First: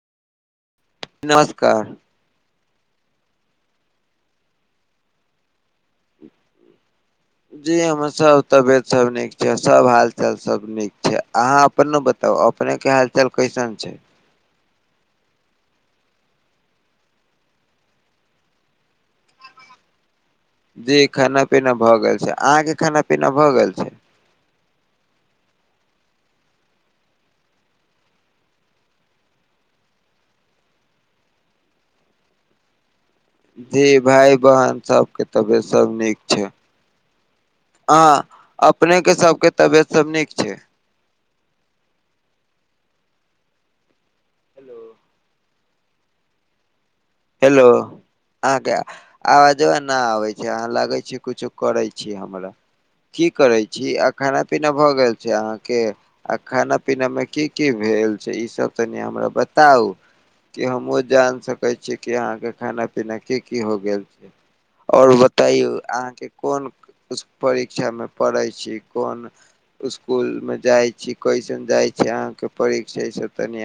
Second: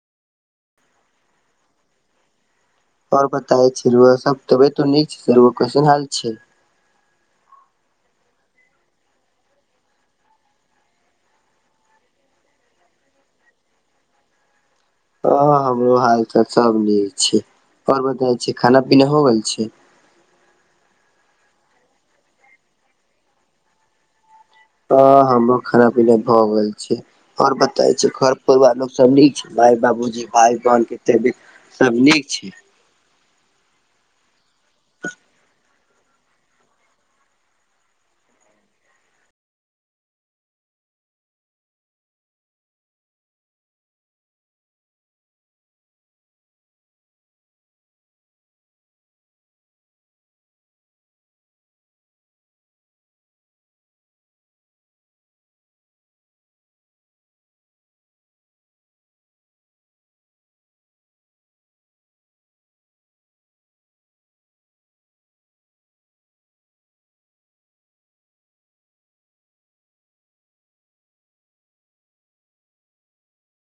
नमस्कार। आओर बताे छै रौआ सब तबियत तो नीक छै कैसन हल छै। जी हमर सब तबियत सब नीक छै सब हाल चाल सब नीक छै अहा अपन ब तब अपने के हालचाल कैसन छै। ह हमरो हाल चाल सब नीक छै आओर बताय छी खाना पीना हो गेल छै। जी खाना पीना भए गेल छै अहाँ के खाना पीना भए गेल छै। आ हमरो खाना पीना भऽ गेल छै। आओर बताे छै घर परवार में लोक सब नीक छै माय बाबूजी भाय बहन के। सब नीक छै। जी भाय बहन सबके तबियत सब नीक छै। अहाँ अपने के सबके तबियत सब नीक छै। हेलो। [unintelligible] हेलो। अहाँके आवाजो एनऽ आबे छै अहाँ लगे छी कुछो करै छी हमरा। की करै छी आ खाना पीना भऽ गेल छै अहाँके। आ खाना पीना मे की की भेल छै ईसभ तनि हमरा बताउ। कि हमहूँ जान सकै छीय कि अहाँके खाना पीना की की हो गेल छै। आओर बतायौ अहाँके कोन। परीक्षामे पढ़ै छी कोन? इसकूल में जाय छी कैसन जाय छी आहां के परिक्षा सब तनि।